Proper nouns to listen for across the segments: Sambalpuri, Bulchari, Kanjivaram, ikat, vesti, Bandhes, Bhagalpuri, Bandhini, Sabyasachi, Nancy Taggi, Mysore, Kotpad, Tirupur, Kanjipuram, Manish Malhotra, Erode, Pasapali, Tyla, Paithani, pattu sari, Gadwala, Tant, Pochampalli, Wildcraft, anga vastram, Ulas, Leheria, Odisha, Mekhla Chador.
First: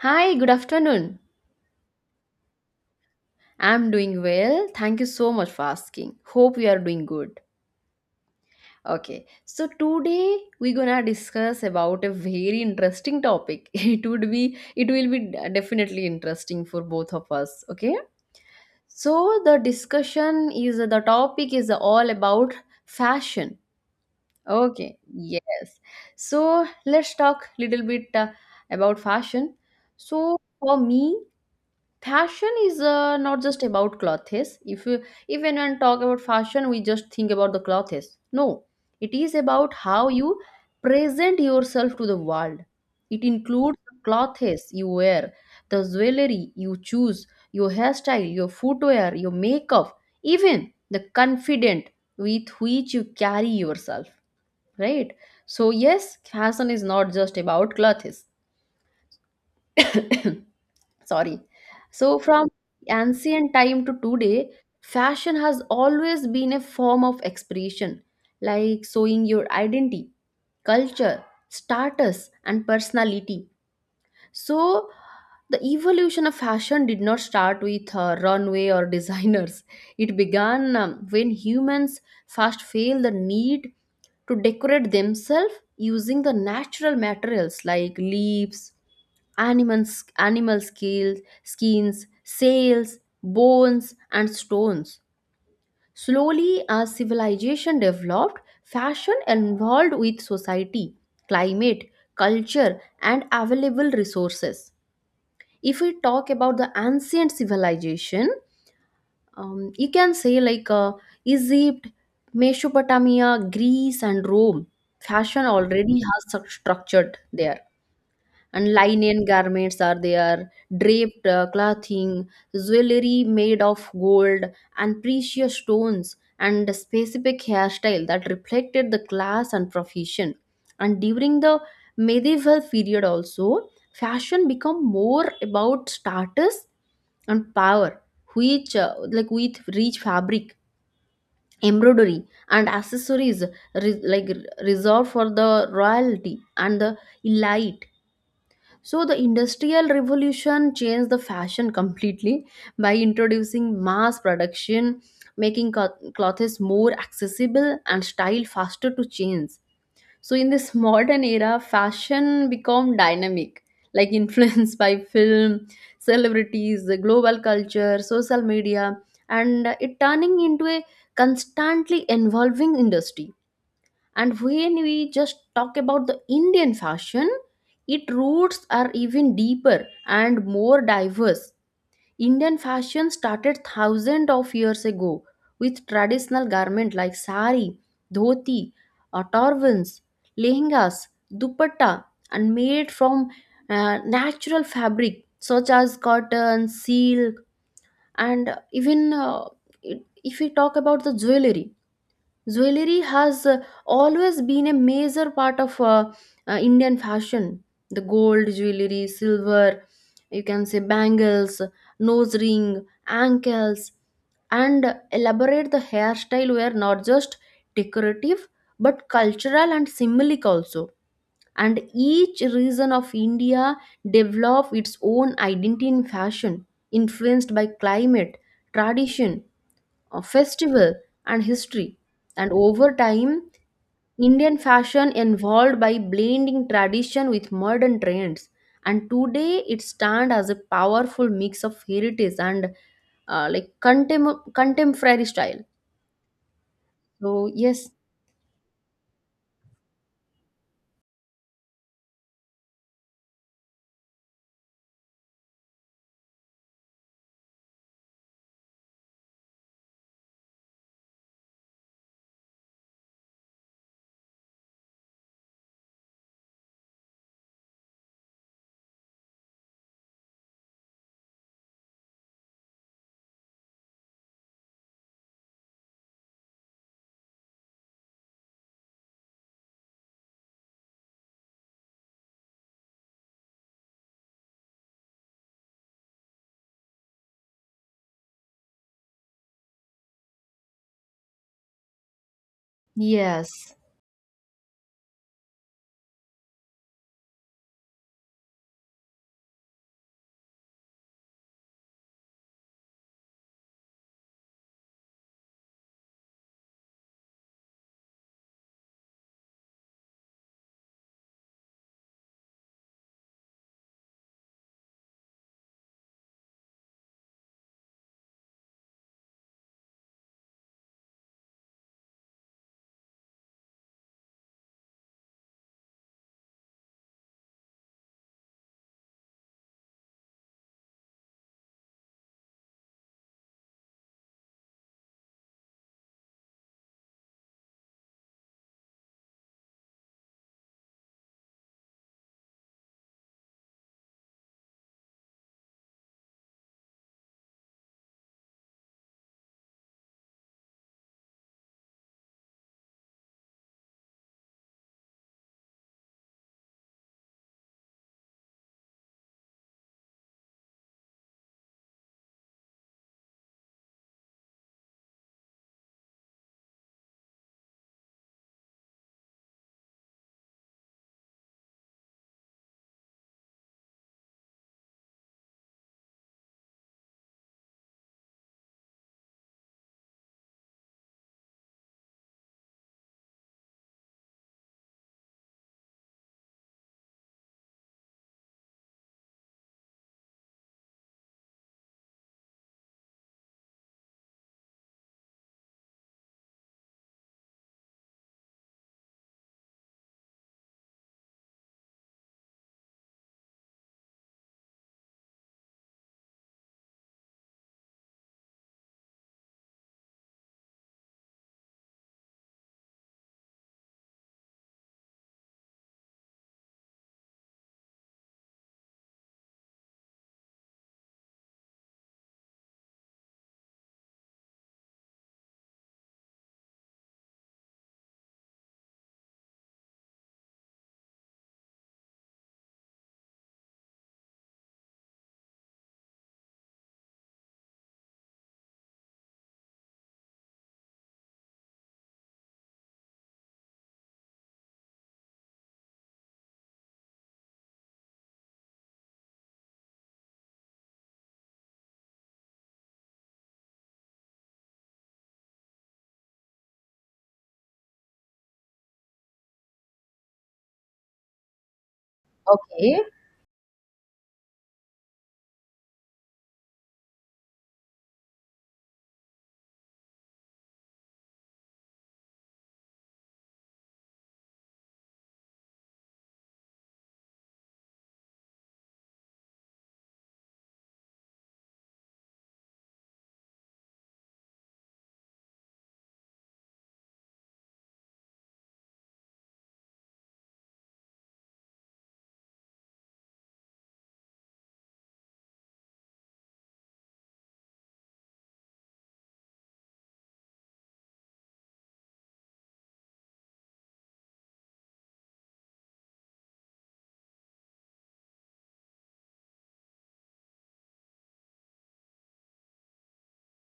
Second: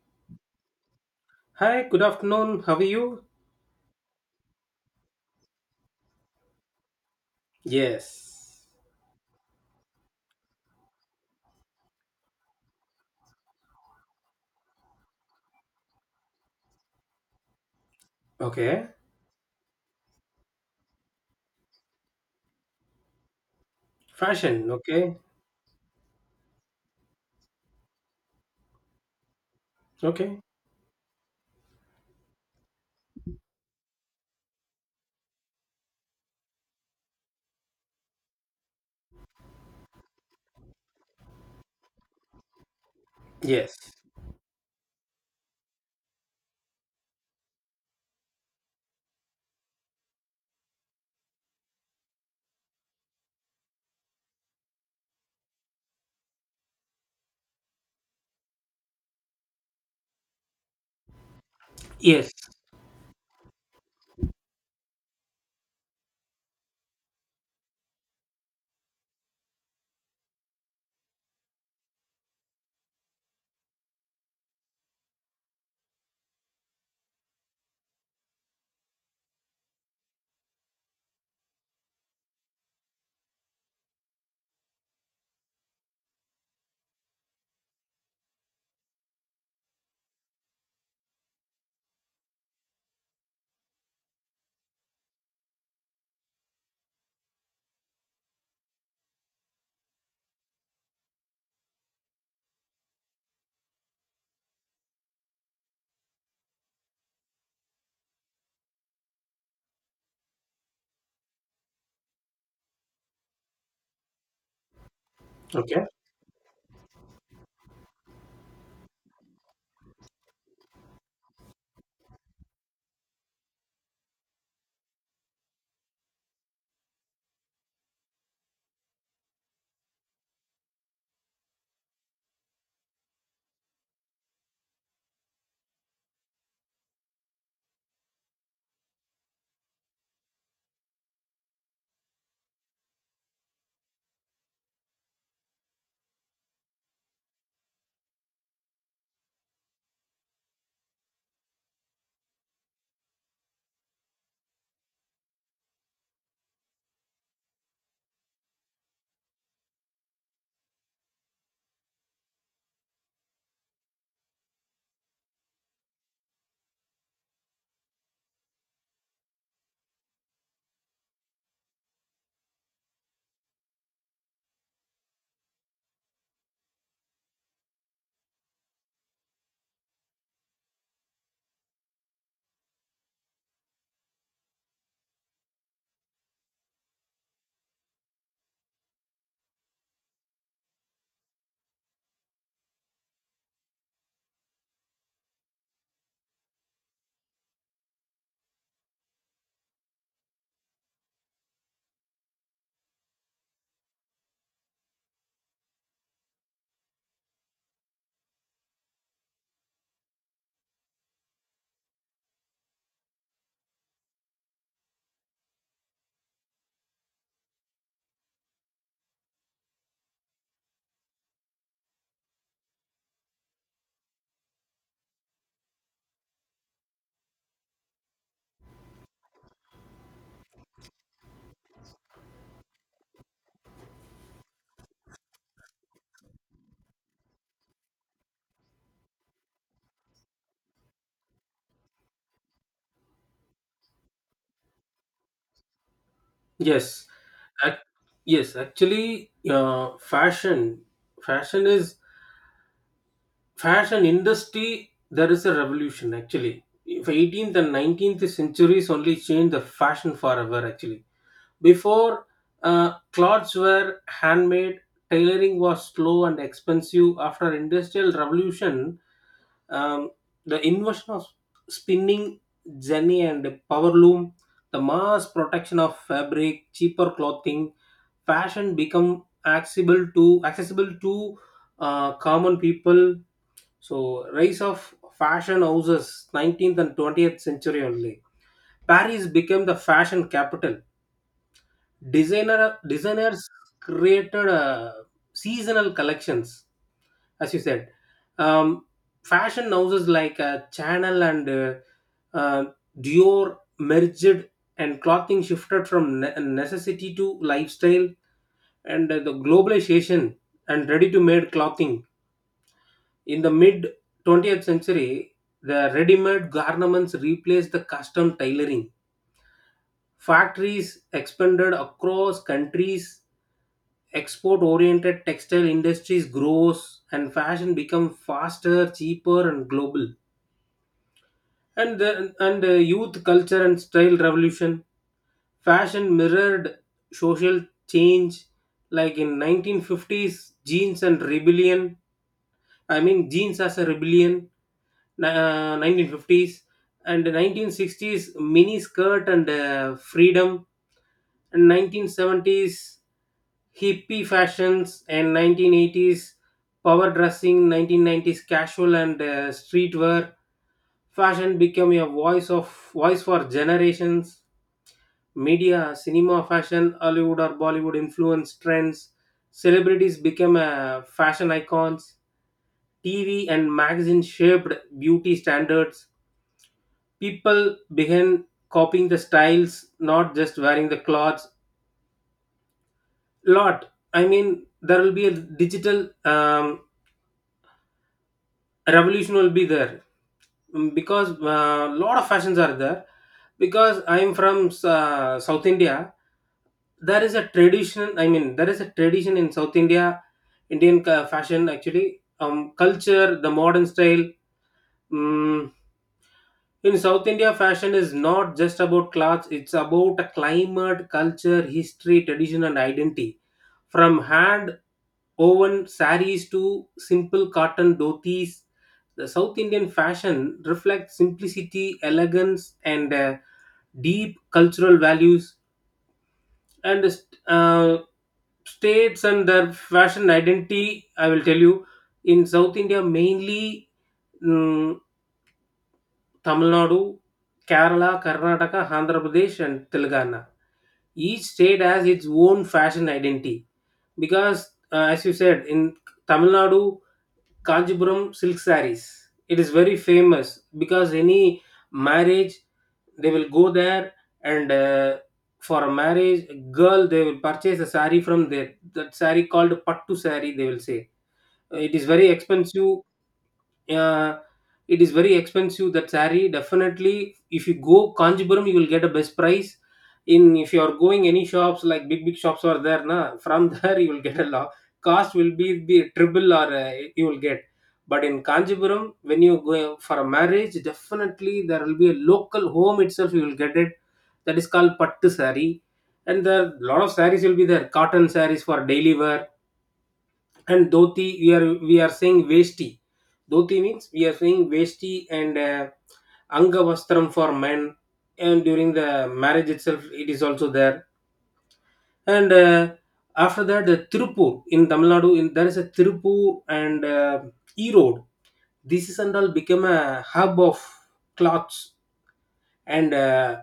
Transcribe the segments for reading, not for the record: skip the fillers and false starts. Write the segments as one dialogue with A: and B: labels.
A: Hi, good afternoon.
B: Hi, good afternoon. How are you?
A: I'm doing well. Thank you so much for asking. Hope you are doing good.
B: Yes.
A: Okay, so today we're gonna discuss about a very interesting topic. It will be definitely interesting for both of us. Okay,
B: Okay.
A: so the topic is all about fashion.
B: Fashion.
A: Okay,
B: Okay.
A: yes. So let's talk little bit about fashion. So
B: Okay.
A: for me, fashion is not just about clothes. If anyone talk about fashion, we just think about the clothes. No, it is about how you present yourself to the world. It includes
B: Yes.
A: the clothes you wear, the jewelry you choose, your hairstyle, your footwear, your makeup, even the confident with which you carry yourself, right? So yes, fashion is not just about clothes. Sorry. So
B: Yes.
A: from ancient time to today, fashion has always been a form of expression, like showing your identity, culture, status and personality. So the evolution of fashion did not start with runway or designers. It began when humans first felt the need to decorate themselves using the natural materials like leaves, animal scales, skins, sails, bones, and stones. Slowly, as civilization developed, fashion evolved with society, climate, culture, and available resources. If we talk about the ancient civilization, you can say like Egypt, Mesopotamia, Greece, and Rome. Fashion
B: Okay.
A: already has such structured there, and linen garments are there, draped clothing, jewelry made of gold and precious stones, and a specific hairstyle that reflected the class and profession. And during the medieval period also, fashion become more about status and power, which like with rich fabric, embroidery, and accessories like reserved for the royalty and the elite. So, the Industrial Revolution changed the fashion completely by introducing mass production, making clothes more accessible and style faster to change. So, in this modern era, fashion become dynamic, like influenced by film, celebrities, the global culture, social media, and it turning into a constantly evolving industry. And when we just talk about the Indian fashion, its roots are even deeper and more diverse. Indian fashion started thousands of years ago with traditional garment like sari, dhoti, turbans, lehengas, dupatta, and made from natural fabric such as cotton, silk, and even if we talk about the jewelry. Jewelry has always been a major part of Indian fashion. The gold jewelry, silver, you can say bangles, nose ring, ankles, and elaborate the hairstyle were not just decorative but cultural and symbolic also. And each region of India developed its own identity in fashion, influenced by climate, tradition, festival, and history. And over time, Indian fashion evolved by blending tradition with modern trends, and today it stands as a powerful mix of heritage and like contemporary style.
B: Yes.
A: So
B: Ac
A: yes.
B: Yes. Actually, fashion. Fashion is Fashion industry. There is a revolution. Actually, if 18th and 19th centuries only changed the fashion forever. Actually, before clothes were handmade, tailoring was slow and expensive. After industrial revolution, um, the invention of spinning jenny and power loom, the mass protection of fabric, cheaper clothing, fashion become accessible to common people. So rise of fashion houses, 19th and 20th century only, Paris became the fashion capital. Designers
A: Yes.
B: created seasonal collections. As you said, um, fashion houses like Channel and uh, Dior merged, and clothing shifted from necessity to lifestyle. And the globalization and ready-to-made clothing in the mid 20th century, the ready-made garments replaced the custom tailoring. Factories expanded across countries. Export-oriented textile industries grows and fashion become faster, cheaper and global. And the youth culture and style revolution, fashion mirrored social change, like in 1950s jeans and rebellion, I mean jeans as a rebellion. 1950s and 1960s mini skirt and freedom, and 1970s hippie fashions, and 1980s power dressing, 1990s casual and streetwear. Fashion became a voice for generations. Media, cinema fashion, Hollywood or Bollywood influence trends. Celebrities became fashion icons. TV and magazine shaped beauty standards. People began copying the styles, not just wearing the clothes. Lot I mean, there will be a digital revolution will be there. Because a lot of fashions are there, because I'm from south India, there is a tradition, I mean, there is a tradition in south India. Indian fashion actually, culture, the modern style. mm in south India, fashion is not just about clothes, it's about a climate, culture, history, tradition and identity. From hand woven saris to simple cotton dhotis, the South Indian fashion reflects simplicity, elegance, and deep cultural values. And uh, states and their fashion identity, I will tell you, in South India mainly, mm, Tamil Nadu, Kerala, Karnataka, Andhra Pradesh, and Telangana. Each state has its own fashion identity. Because, as you said, in Tamil Nadu, Kanjipuram silk sarees. It is very famous because any marriage, they will go there, and for a marriage girl they will purchase a sari from there. That sari called pattu sari, they will say. It is very expensive.
A: Okay,
B: uh, it is very expensive, that saree. Definitely, if you go Kanjipuram you will get a best price. In, if you are going any shops, like big big shops are there na, from there you will get a lot, cost will be triple, or you will get. But in Kanjipuram when you go for a marriage, definitely there will be a local home itself, you will get it. That is called pattu saree. And there, lot of sarees will be there, cotton sarees for daily wear. And dhoti, we are saying vesti. Dhoti means we are saying vesti. And anga vastram for men, and during the marriage itself it is also there. And after that, the Tirupur. In Tamil Nadu there is a Tirupur, and Erode. This is and all become a hub of cloths. And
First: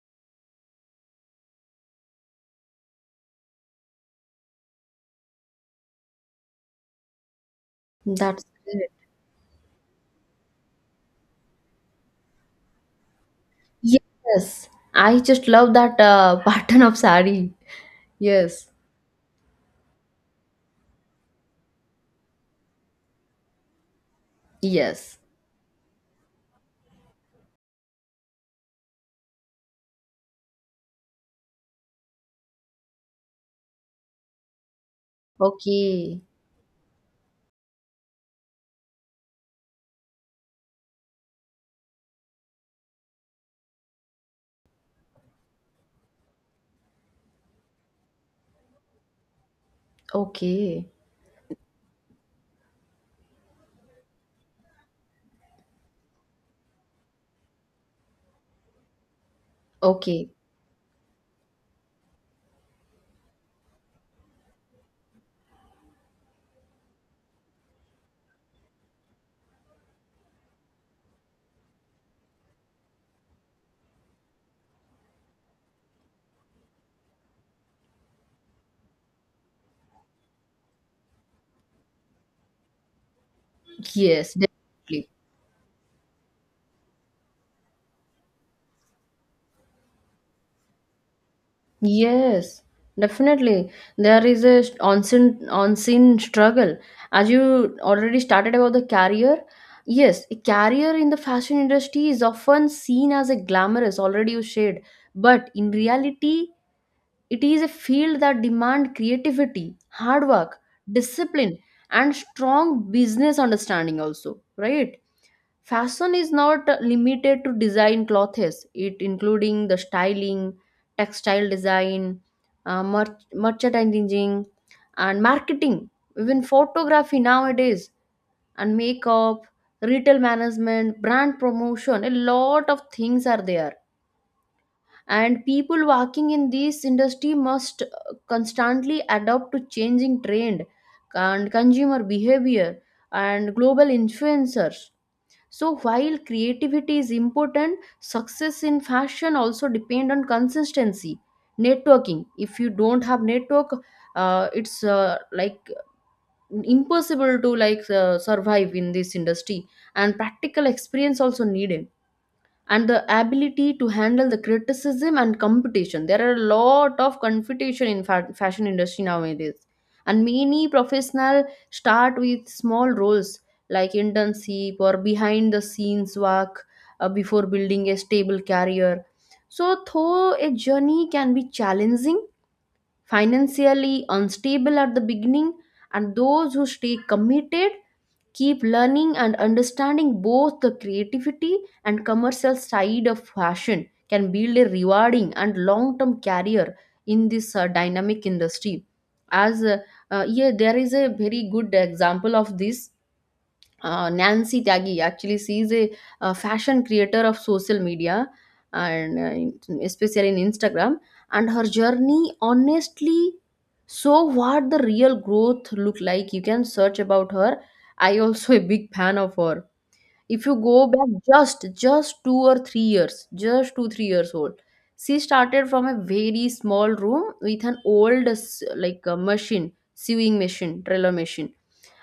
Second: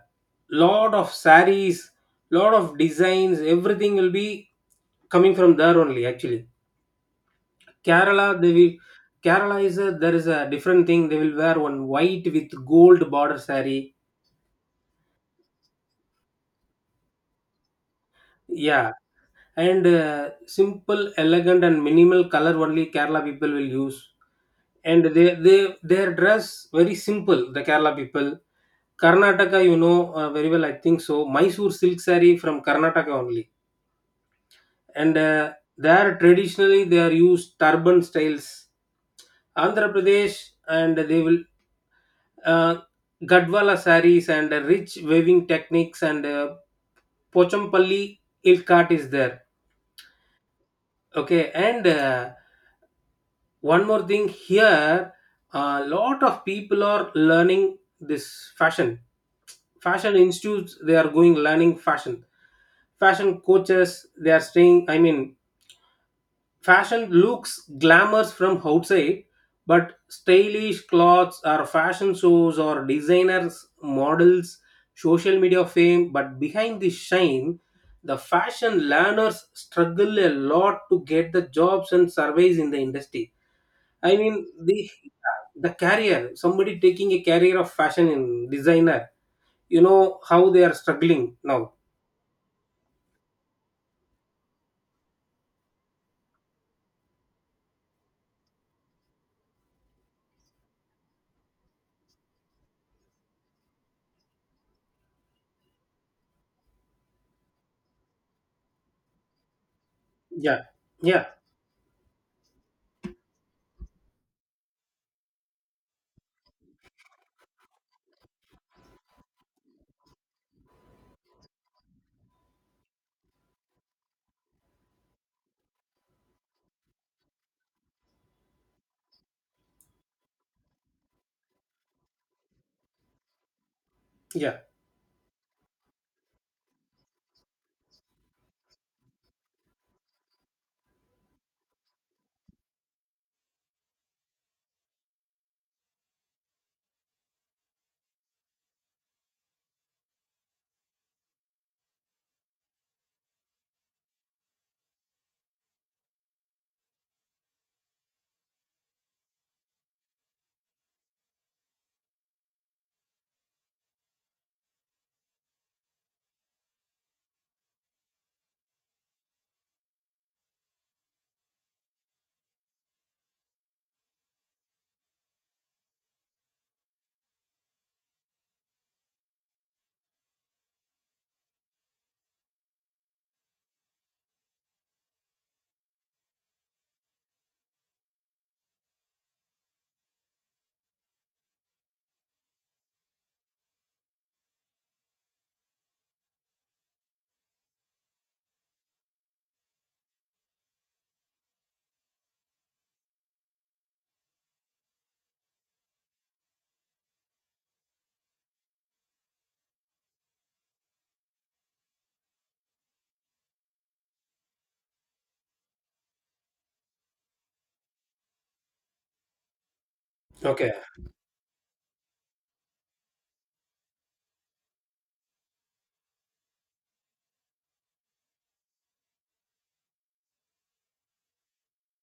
B: lot of saris, lot of designs, everything will be coming from there only, actually. Kerala,
A: that's great.
B: Kerala is a there is a different thing. They will wear one white with gold border saree.
A: Yes, I just love that pattern of sari. Yes,
B: Yeah, and simple, elegant, and minimal color only Kerala people will use. And
A: yes.
B: they their dress very simple, the Kerala people. Karnataka, you know very well, I think so. Mysore silk saree from Karnataka only, and there
A: Okay,
B: traditionally they are used turban styles. Andhra Pradesh, and they will, uh, Gadwala sarees and rich weaving techniques, and Pochampalli ilk art is there.
A: okay,
B: Okay, and one more thing here, a lot of people are learning this fashion. Fashion
A: okay.
B: institutes they are going, learning fashion. Fashion coaches they are staying. I mean, fashion looks glamorous from outside, but stylish clothes or fashion shows or designers, models, social media fame, but behind the shine, the fashion learners struggle a lot to get the jobs and surveys in the industry. I
A: Yes,
B: mean the
A: definitely.
B: the career, somebody taking a career of fashion in designer, you know how they are struggling now.
A: Yes, definitely. There is a on-scene struggle. As you already started about the career, yes, a career in the fashion industry is often seen as a glamorous, already you shared, but in reality, it is a field that demands creativity, hard work,
B: Yeah. Yeah.
A: discipline, and strong business understanding, also, right? Fashion is not limited to design clothes, it including the styling, textile design, merchandising, and marketing, even photography nowadays, and makeup, retail management, brand promotion. A lot of things are there,
B: Yeah.
A: and people working in this industry must constantly adapt to changing trend and consumer behavior and global influencers. So while creativity is important, success in fashion also depend on consistency, networking. If you don't have network, it's like impossible to like survive in this industry. And practical experience also needed, and the ability to handle the criticism and competition. There are a lot of competition in fashion industry nowadays. And many professional start with small roles like internship or behind the scenes work before building a stable career. So though a journey can be challenging, financially unstable at the beginning, and those who stay committed, keep learning and understanding both the creativity and commercial side of fashion, can build a rewarding and long-term career in this dynamic industry. As Yeah, there is a very good example of this. Nancy Taggy, actually she's a fashion creator of social media, and especially in Instagram. And her journey honestly, so what the real growth look like, you can search about her. I also a big fan of her. If you
B: Okay.
A: go back just 2 or 3 years, just 2, 3 years old, she started from a very small room with an old like a machine sewing machine, trailer machine,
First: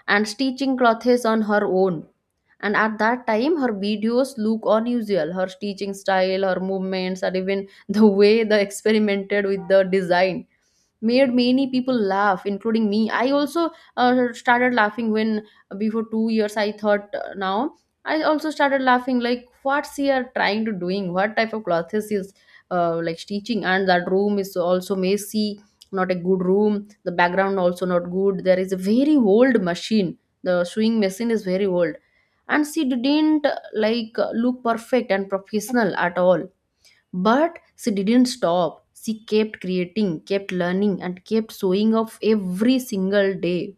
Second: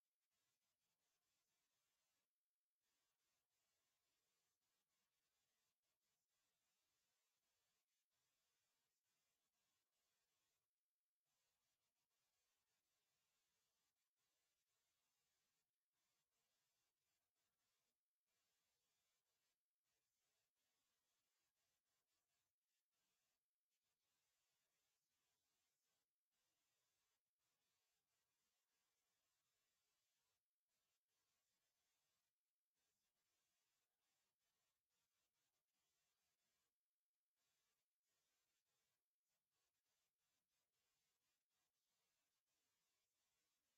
A: and stitching clothes on her own. And at that time, her videos look unusual. Her stitching style, her movements, and even the way they experimented with the design made many people laugh including me. I also started laughing when before 2 years I thought, now I also started laughing, like what's he are trying to doing, what type of clothes is like teaching. And that room is also messy, not a good room, the background also not good. There is a very old machine, the sewing machine is very old. And she didn't look perfect and professional at all. But she didn't stop. She kept creating, kept learning, and kept showing up every single day.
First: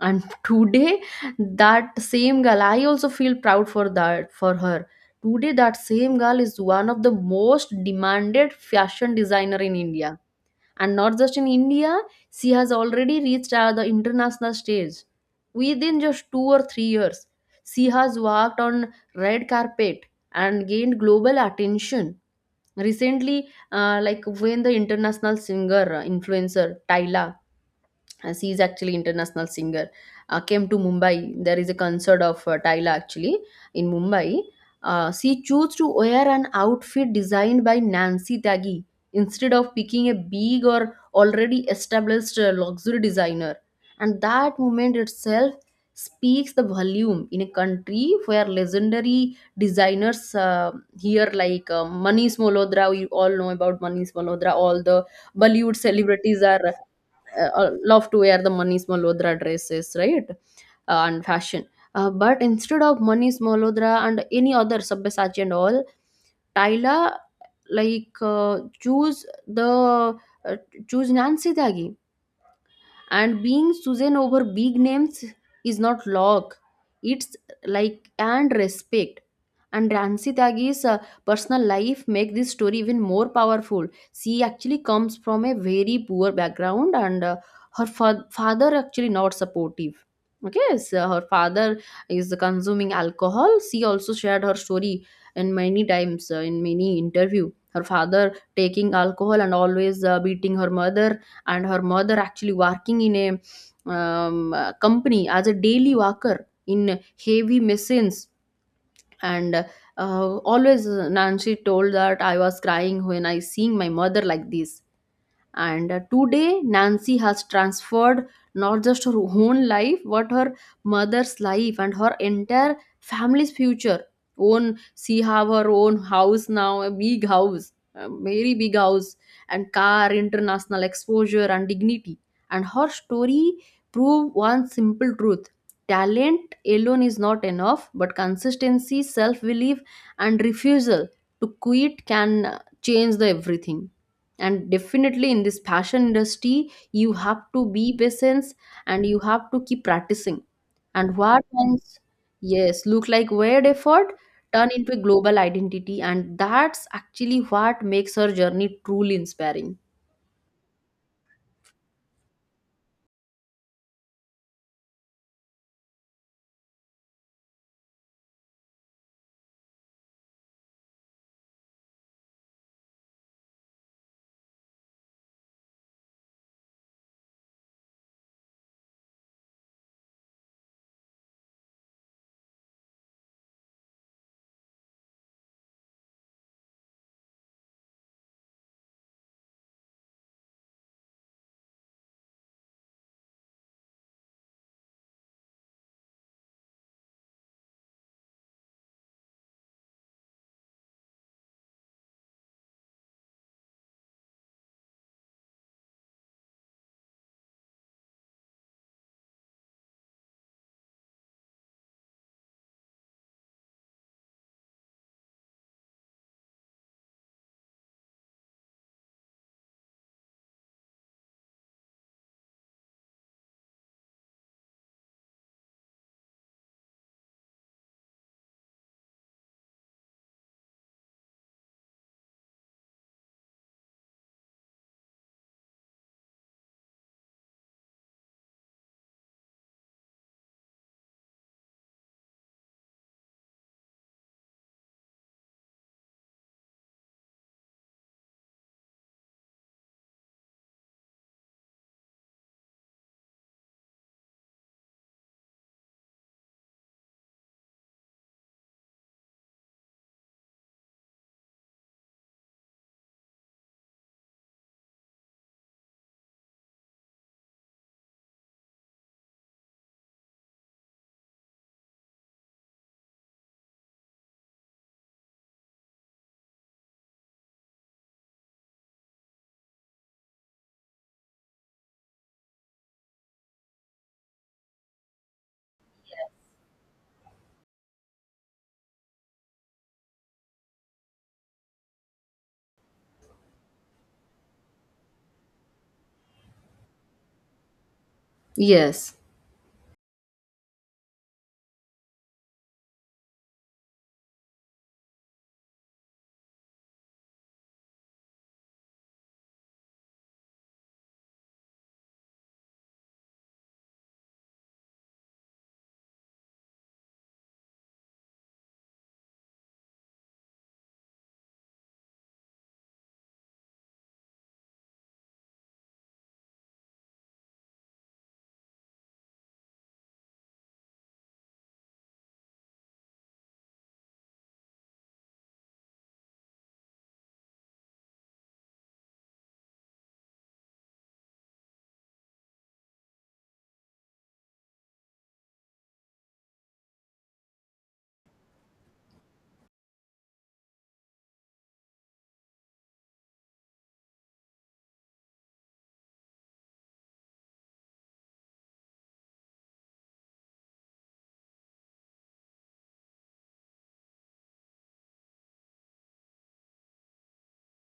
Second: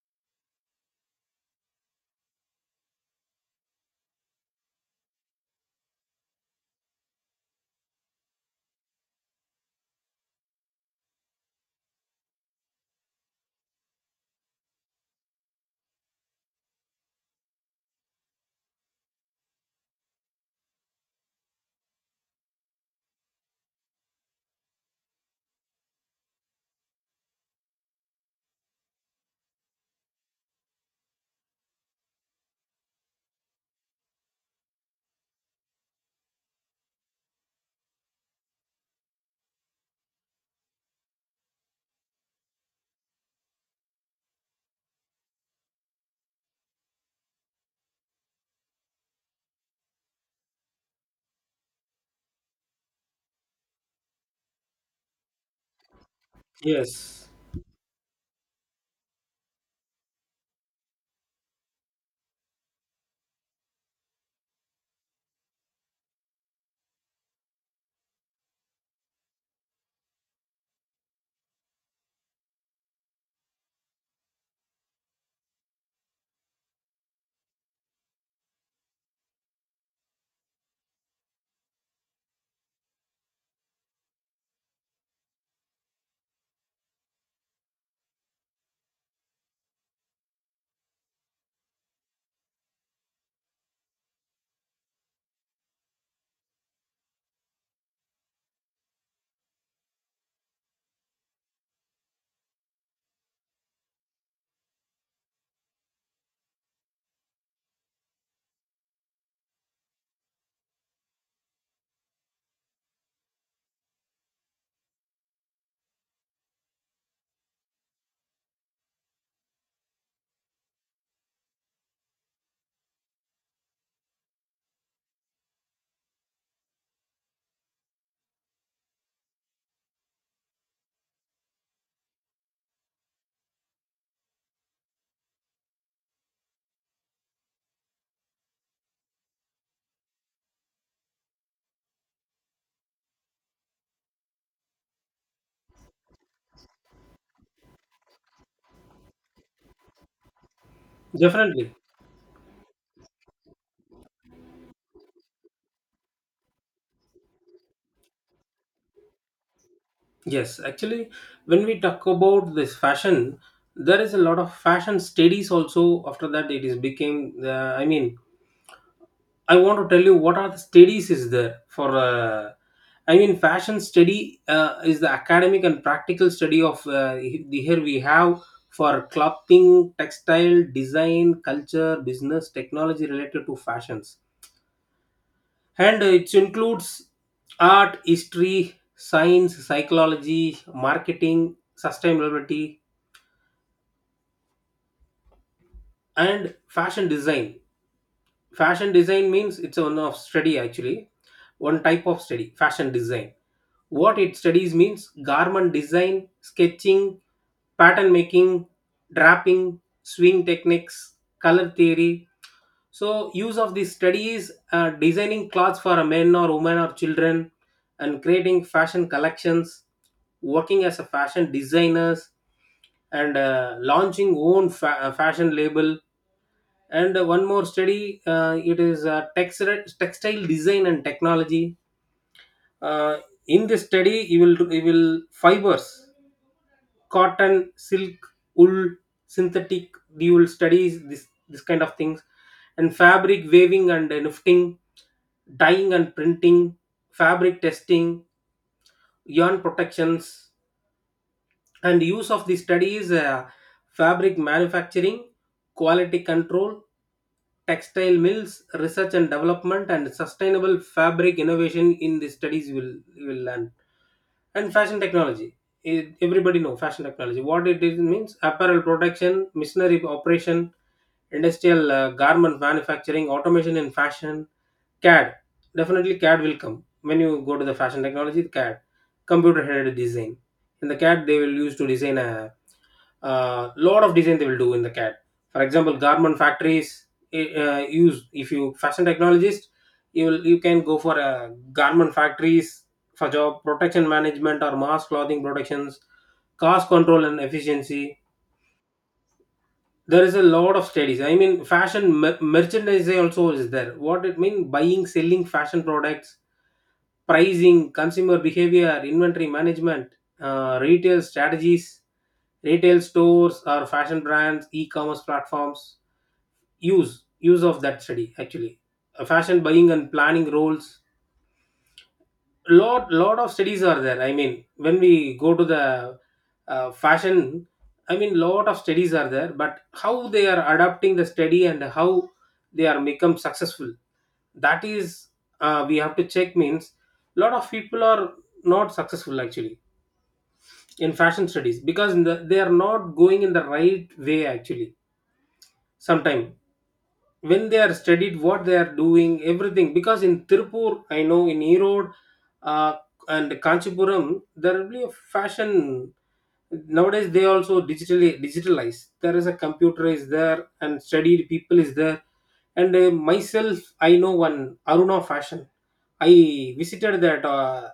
A: And today, that same girl, I also feel proud for that, for her. Today, that same girl is one of the most demanded fashion designer in India, and not just in India, she has already reached the international stage within just 2 or 3 years. She has walked on red carpet and gained global attention recently. Like when the international singer, influencer Tyla, as he is actually international singer, came to Mumbai, there is a concert of Tyla actually in Mumbai. She chose to wear an outfit designed by Nancy Taggi instead of picking a big or already established luxury designer. And that moment itself speaks the volume in a country where legendary designers, here like Manish Malhotra, we all know about Manish Malhotra, all the Bollywood celebrities are
B: Yes.
A: love to wear the Manish Malhotra dresses, right? And fashion. But instead of Manish Malhotra and any other Sabyasachi and all, Tyla choose the uh, choose Nancy Tyagi. And being Susan over big names is not luck. It's like and respect. And Ransi Tyagi's personal life make this story even more powerful. She actually comes from a very poor background, and her father actually not supportive. Okay, so her father is consuming alcohol. She also shared her story in many times in many interview. Her father taking alcohol and always beating her mother, and her mother actually working in a company as a daily worker in heavy machines. And always Nancy told that I was crying when I seeing my mother like this. And today Nancy has transferred not just her own life but her mother's life and her entire family's future. Own, she have her own house now, a big house, a very big house, and car, international exposure, and dignity. And her story prove one simple truth: talent alone is not enough, but consistency, self belief, and refusal to quit can change the everything. And definitely in this fashion industry you have to be patient, and you have to keep practicing. And what
B: Definitely.
A: once yes look like weird effort turn into a global identity, and that's actually what makes her journey truly inspiring.
B: Yes, actually, when we talk about this fashion, there is a lot of fashion studies also. After that, it is became the. I mean, I want to tell you what are the studies is there for. I mean, fashion study is the academic and practical study of here we have for clothing, textile, design, culture, business, technology related to fashions. And it includes art, history, science, psychology, marketing, sustainability, and fashion design. Fashion design means, it's one of study actually, one type of study, fashion design. What it studies means garment design, sketching, pattern making, draping, swing techniques, color theory. So use of these studies, designing clothes for a men or women or children, and creating fashion collections, working as a fashion designers, and launching own fashion label. And one more study, it is textile design and technology. Uh, in this study, you will fibers, cotton, silk, wool, synthetic, dual studies, this kind of things, and fabric weaving and knifting, dyeing and printing, fabric testing, yarn protections. And use of the studies, fabric manufacturing, quality control, textile mills, research and development, and sustainable fabric innovation, in the studies will learn. And fashion technology, eh, everybody know fashion technology what it is, means apparel production, machinery operation, industrial garment manufacturing, automation in fashion, CAD. Definitely CAD will come. When you go to the fashion technology, CAD, computer headed design. In the CAD, they will use to design a lot of design they will do in the CAD. For example, garment factories, if you fashion technologist, you can go for garment factories for job protection management or mass clothing productions, cost control and efficiency.
A: Yes.
B: There is a lot of studies, I mean fashion merchandise also is there. What it mean, buying, selling fashion products, pricing, consumer behavior, inventory management, retail strategies, retail stores or fashion brands, e-commerce platforms, use of that study actually. Fashion buying and planning roles, lot of studies are there. I mean, when we go to the fashion, I mean lot of studies are there, but how they are adapting the study and how they are become successful, that is, we have to check, means lot of people are not successful actually in fashion studies, because in the, they are not going in the right way actually, sometime, when they are studied, what they are doing, everything. Because in Tirupur, I know, in Erode, uh, and Kanchipuram, there will be a fashion. Nowadays they also digitally digitalize, there is a computer is there, and studied people is there. And myself, I know one Aruna fashion. I visited that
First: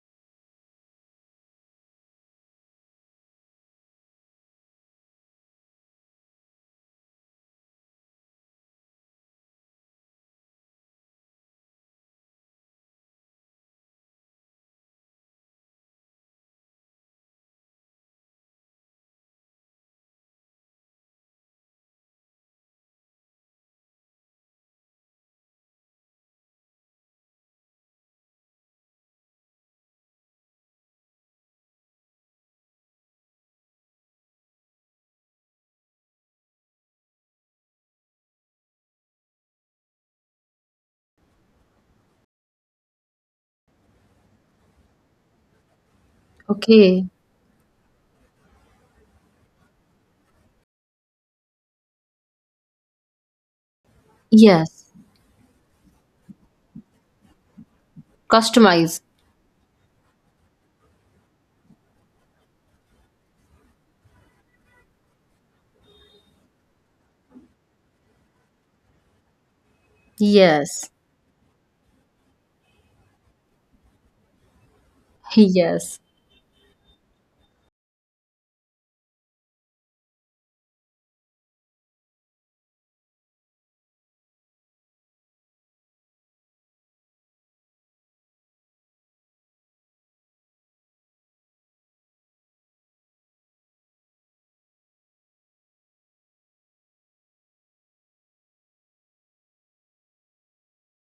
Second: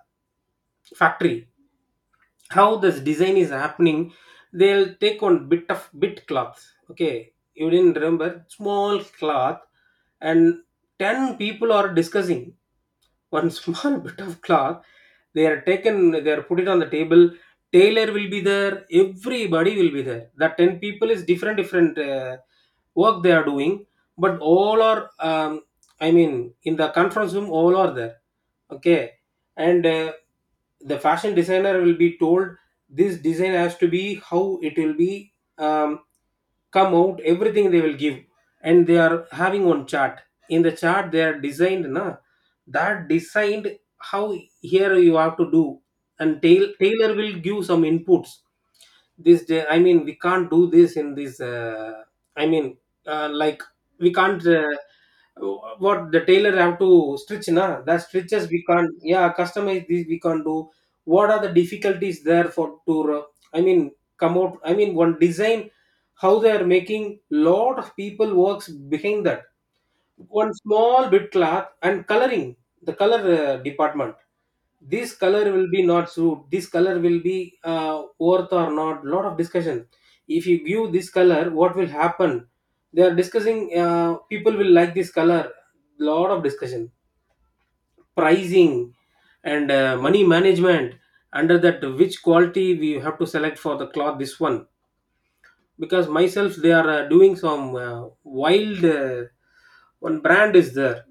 B: factory. How this design is happening, they'll take on bit of bit cloth. Okay, you didn't remember, small cloth. And 10 people are discussing one small bit of cloth. They are taken, they are put it on the table, tailor will be there, everybody will be there. That 10 people is different different work they are doing, but all are, um, I mean, in the conference room all are there. Okay, and the fashion designer will be told, this design has to be how it will be um, come out, everything they will give. And they are having one chart, in the chart they are designed na, that designed, how, here you have to do. And
A: Okay.
B: tailor will give some inputs. This day, I mean we can't do this in this I mean like, we can't,
A: Yes.
B: what the tailor have to stitch na, that stitches, we can't,
A: Customize.
B: yeah, customize this, we can't do. What are the difficulties there for to, I mean come out, I mean one design, how they are making, lot of people works behind that, one
A: Yes.
B: small bit cloth. And coloring, the color department, this color will be
A: Yes.
B: not suit, this color will be worth or not, lot of discussion. If you give this color what will happen, they are discussing, people will like this color, lot of discussion, pricing, and money management, under that which quality we have to select for the cloth, this one. Because myself, they are doing some wild, one brand is there,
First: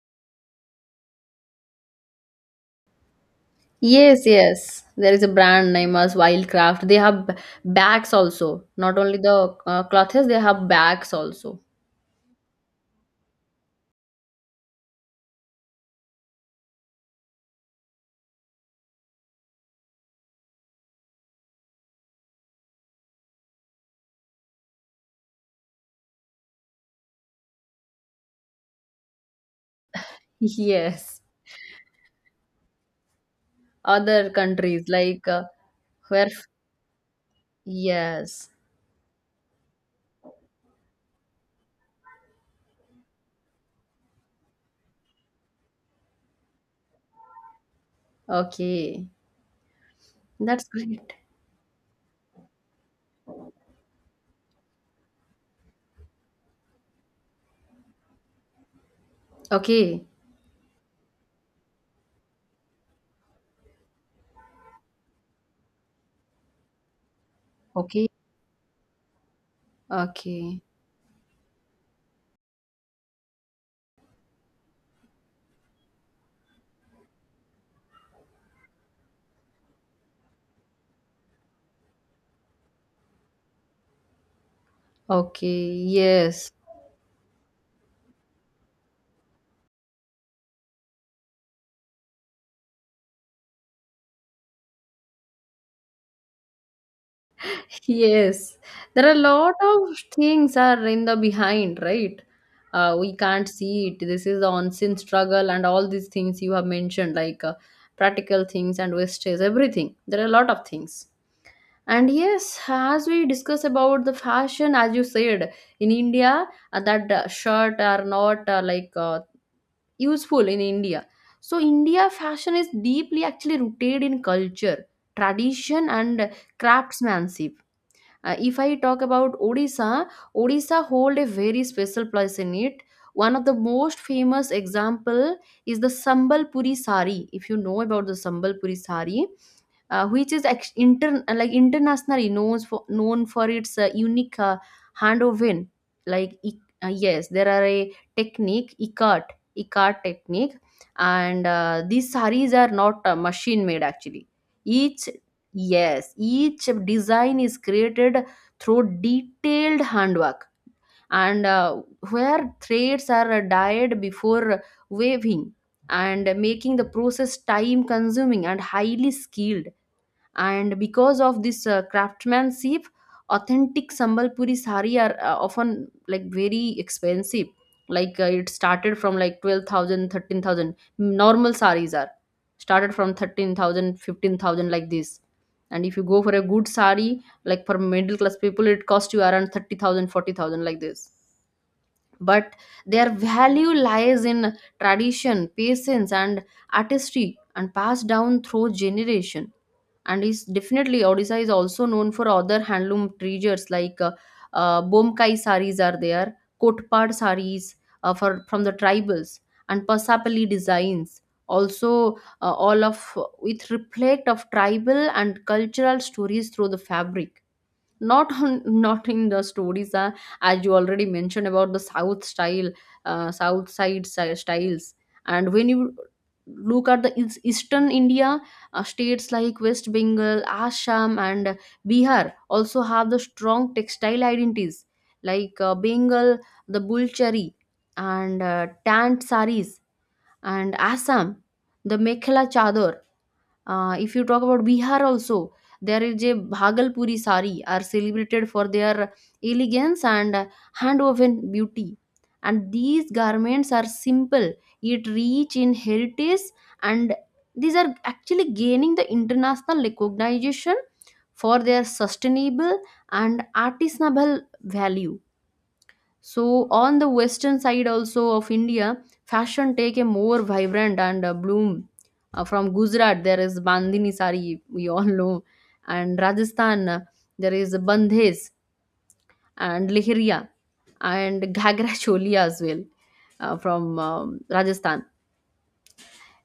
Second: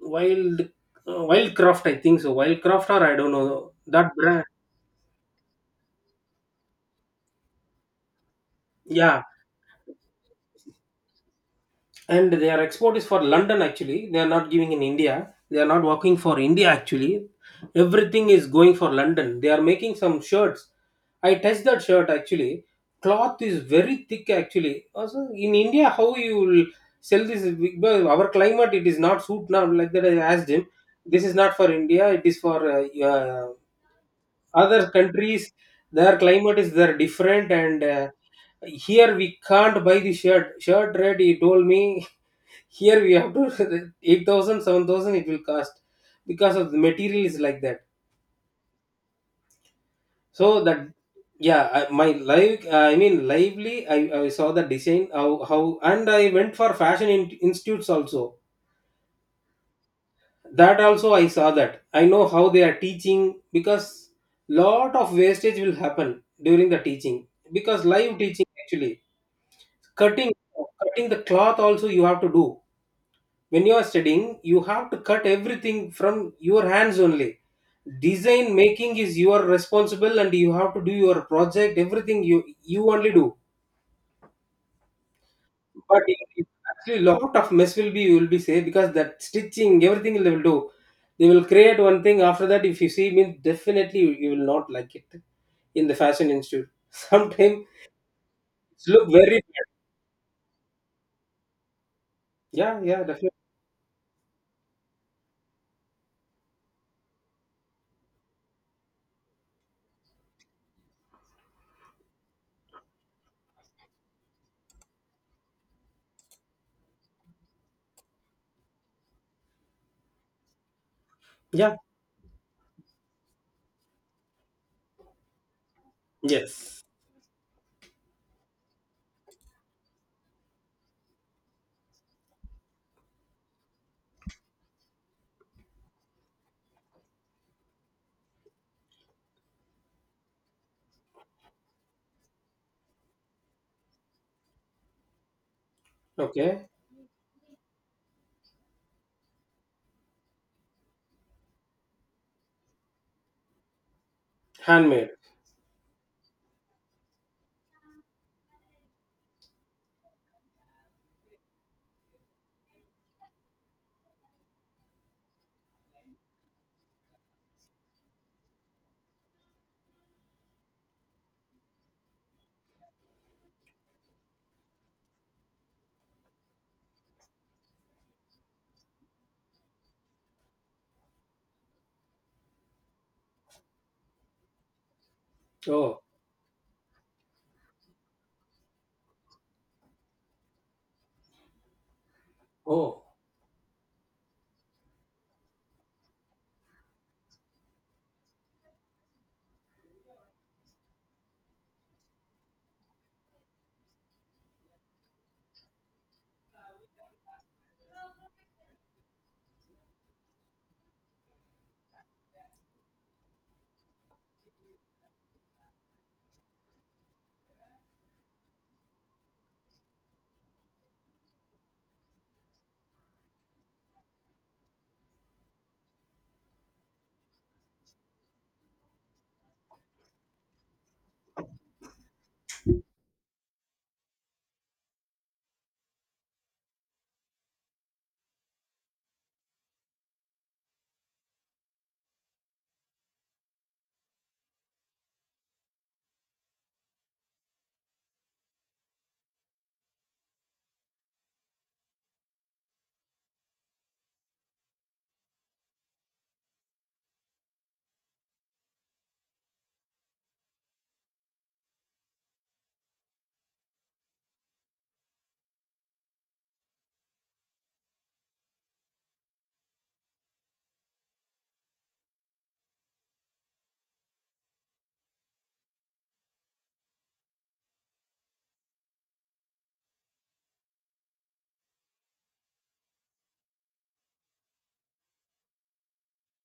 B: wild, Wildcraft I think so. Wildcraft, or I don't know that
A: Yes,
B: brand.
A: yes. There is a brand name as Wildcraft. They have bags also. Not only
B: Yeah.
A: the clothes, they have bags also.
B: And their export is for London actually, they are not giving in India, they are not working for India actually, everything is going for London. They are making some shirts, I touched that shirt actually, cloth is very thick actually. Also in India how you will sell this, because our climate it is not suit now, like that I asked him.
A: Yes,
B: This is not for India, it is for uh,
A: other
B: other
A: countries like
B: countries. Their
A: where?
B: climate is, they're different, and
A: Yes,
B: here we can't buy the shirt. Shirt rate, he told me, here we have to 8,000 seven thousand, it will cost, because of the material is like that.
A: okay, that's
B: So that,
A: great.
B: yeah, I, my live I mean lively, I saw the design, how, and I went for fashion institutes also.
A: Okay,
B: That also I saw that. I know how they are teaching, because lot of wastage will happen during the teaching, because
A: okay,
B: live teaching actually. cutting
A: okay,
B: Cutting the cloth also you have to do, when you are studying you have to cut everything from your hands only. Design making is your responsible, and you have to do your project, everything you, you only do.
A: okay.
B: But
A: Yes,
B: actually lot of mess will be, you will be say, because that stitching everything they will do, they will create one thing. After that if you see means, definitely you, you will not like it in the fashion institute. Sometimes
A: yes.
B: it's
A: There
B: look
A: are a
B: very
A: lot
B: bad.
A: of things are in the behind, right?
B: Yeah, yeah,
A: We
B: definitely.
A: can't see it. This is the unseen struggle and all these things you have mentioned, like practical things and wastages, everything. There are a lot of things. And yes, as we discuss about the fashion, as you said, in India, that shirt are not useful in India. So
B: Yeah.
A: India fashion is deeply actually rooted in culture, tradition, and
B: Yes.
A: craftsmanship. If I talk about Odisha, Odisha hold a very special place in it. One of the most famous example is the Sambalpuri sari. If you know about the Sambalpuri sari, which is internationally known for its unique hand woven
B: Okay.
A: yes there are a technique ikat technique. And these saris are not machine made actually, each
B: Handmade.
A: yes, each design is created through detailed handwork, and where threads are dyed before weaving, and making the process time consuming and highly skilled. And because of this craftsmanship, authentic sambalpuri sari are often like very expensive. It started from like 12,000, 13,000. Normal saris are started from 13,000, 15,000, like this. And if
B: Oh.
A: you go for a good sari, like for middle class people, it costs you around 30,000, 40,000, like this. But
B: Oh.
A: their value lies in tradition, patience, and artistry, and passed down through generation. And is definitely odisha is also known for other handloom treasures, like bomkai saris are there, kotpad saris, for from the tribals, and pasapali designs also, all of which reflect of tribal and cultural stories through the fabric. Not on not in the stories. As you already mentioned about the south style, styles. And when you look at the eastern india, states like west bengal, assam, and bihar also have the strong textile identities, like bengal the bulchari and tant saris, and assam the mekhla chador. If you talk about Bihar also, there is a Bhagalpuri sari are celebrated for their elegance and hand-woven beauty. And these garments are simple, yet rich in heritage, and these are actually gaining the international recognition for their sustainable and artisanal value. So, on the western side also of India, fashion take a more vibrant and bloom. From Gujarat, there is Bandhini sari, we all know, and Rajasthan, there is Bandhes and Leheria and Ghagra choli as well, from Rajasthan.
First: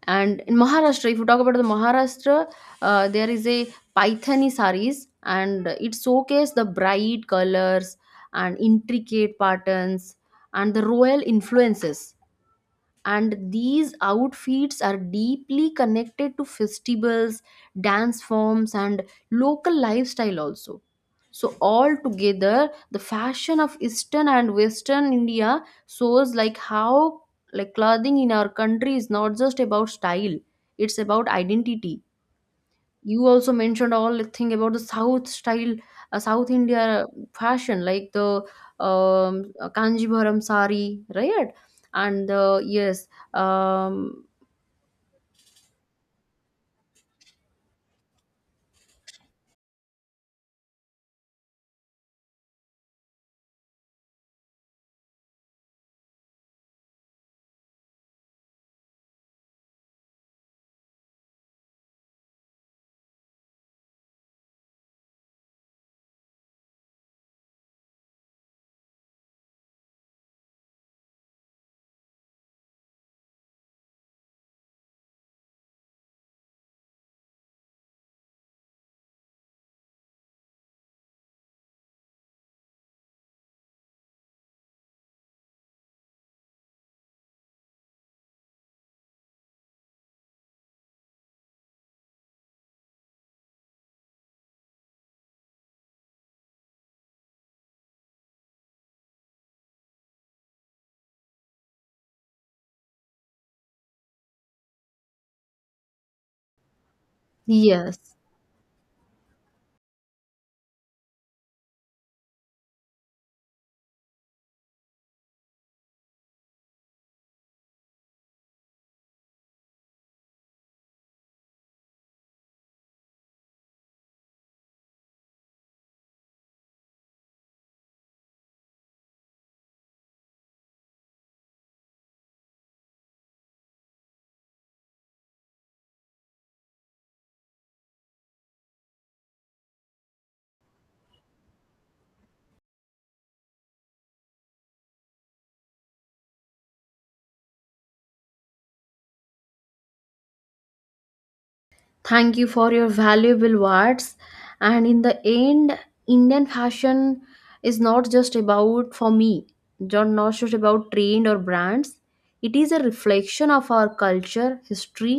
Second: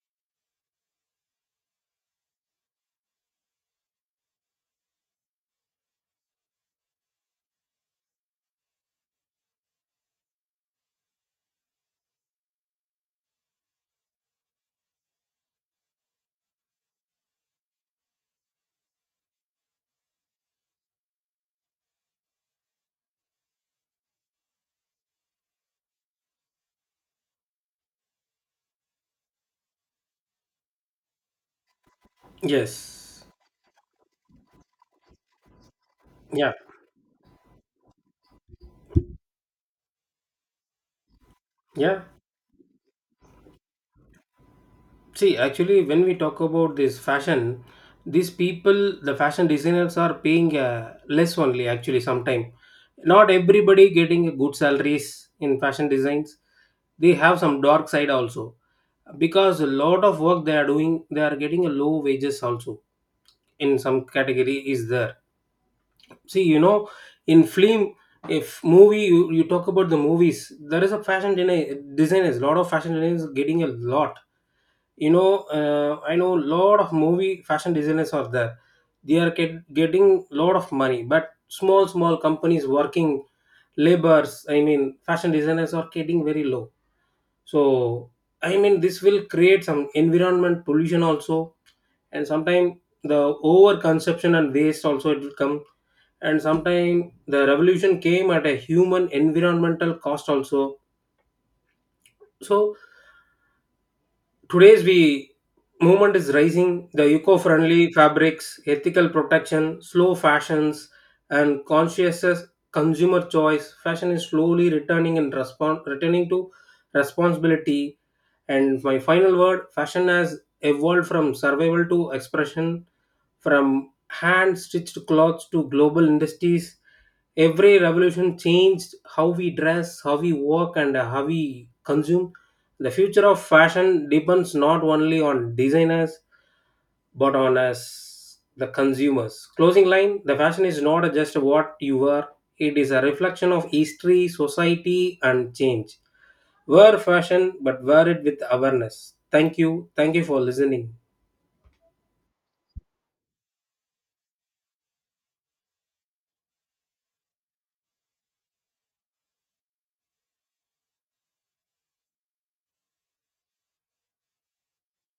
A: And in Maharashtra, if you talk about the Maharashtra, there is a Paithani saris, and it showcases the bright colors and intricate patterns and the royal influences. And these outfits are deeply connected to festivals, dance forms, and local lifestyle also. So all together the fashion of eastern and western india shows like how like clothing in our country is not just about style, it's about identity. You
B: Yes.
A: also mentioned all the thing about the south style, south
B: Yeah.
A: india fashion, like the kanjivaram sari, right?
B: Yeah.
A: And the yes. um,
B: See, actually, when we talk about this fashion, these people, the fashion designers are paying less only. Actually, sometime not everybody getting a good salaries in fashion designs. They have some dark side also, because a lot of work they are doing, they are getting a low wages also, in some category is there. See, you know, in film, if movie, you talk about the movies, there is a fashion designers. Lot of fashion designers getting a lot. You know, I know lot of movie fashion designers are there, they are getting lot of money. But small small companies working labors, I mean fashion designers are getting very low. So, I mean this will create some environment pollution also. And sometimes the over consumption and waste also it will come, and sometimes the revolution came at a human environmental cost also. So today's, we movement is rising, the eco-friendly
A: yes
B: fabrics, ethical protection, slow fashions, and conscious consumer choice. Fashion is slowly returning in response, returning to responsibility. And my final word: fashion has evolved from survival to expression, from hand stitched clothes to global industries. Every revolution changed how we dress, how we work, and how we consume. The future of fashion depends not only on designers, but on us, the consumers. Closing line: the fashion is not just what you wear; it is a reflection of history, society, and change. Wear fashion, but wear it with awareness. Thank you. Thank you for listening.
A: thank you for your valuable words. And in the end, indian fashion is not just about, for me, not just about trend or brands. It is a reflection of our culture, history,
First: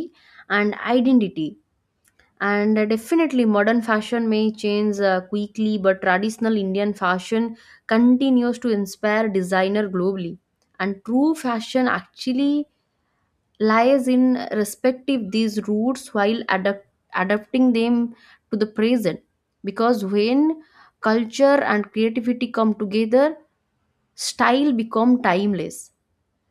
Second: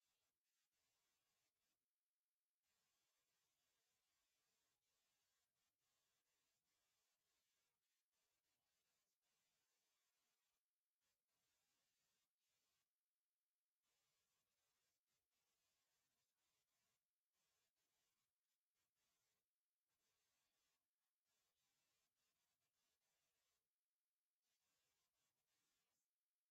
A: and identity. And definitely modern fashion may change quickly, but traditional indian fashion continues to inspire designer globally. And true fashion actually lies in respective these roots while adapting them to the present, because when culture and creativity come together, style become timeless,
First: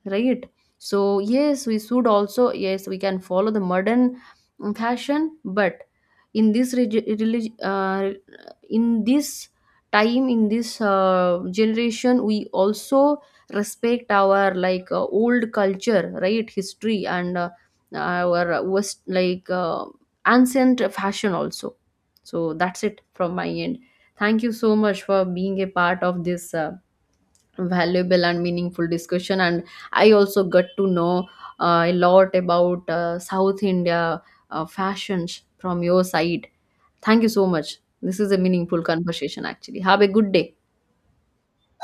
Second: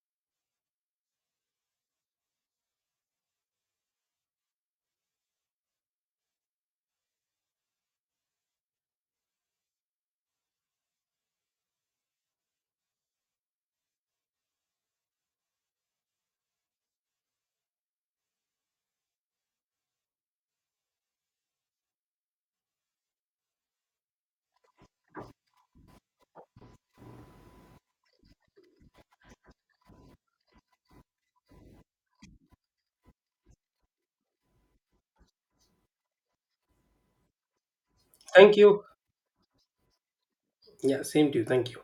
A: right? So yes, we should also, yes, we can follow the modern, fashion, but in this regi- relig- uh, in this time, in this generation, we also respect our, like, old culture, right, history, and our west, like, ancient fashion also. So that's it from my end. Thank you so much for being a part of this valuable and meaningful discussion, and I also got to know a lot about south india fashions from your side. Thank you so much, this is a
B: Thank
A: meaningful
B: you.
A: conversation actually. Have a good day.
B: Yeah, same to you. Thank you.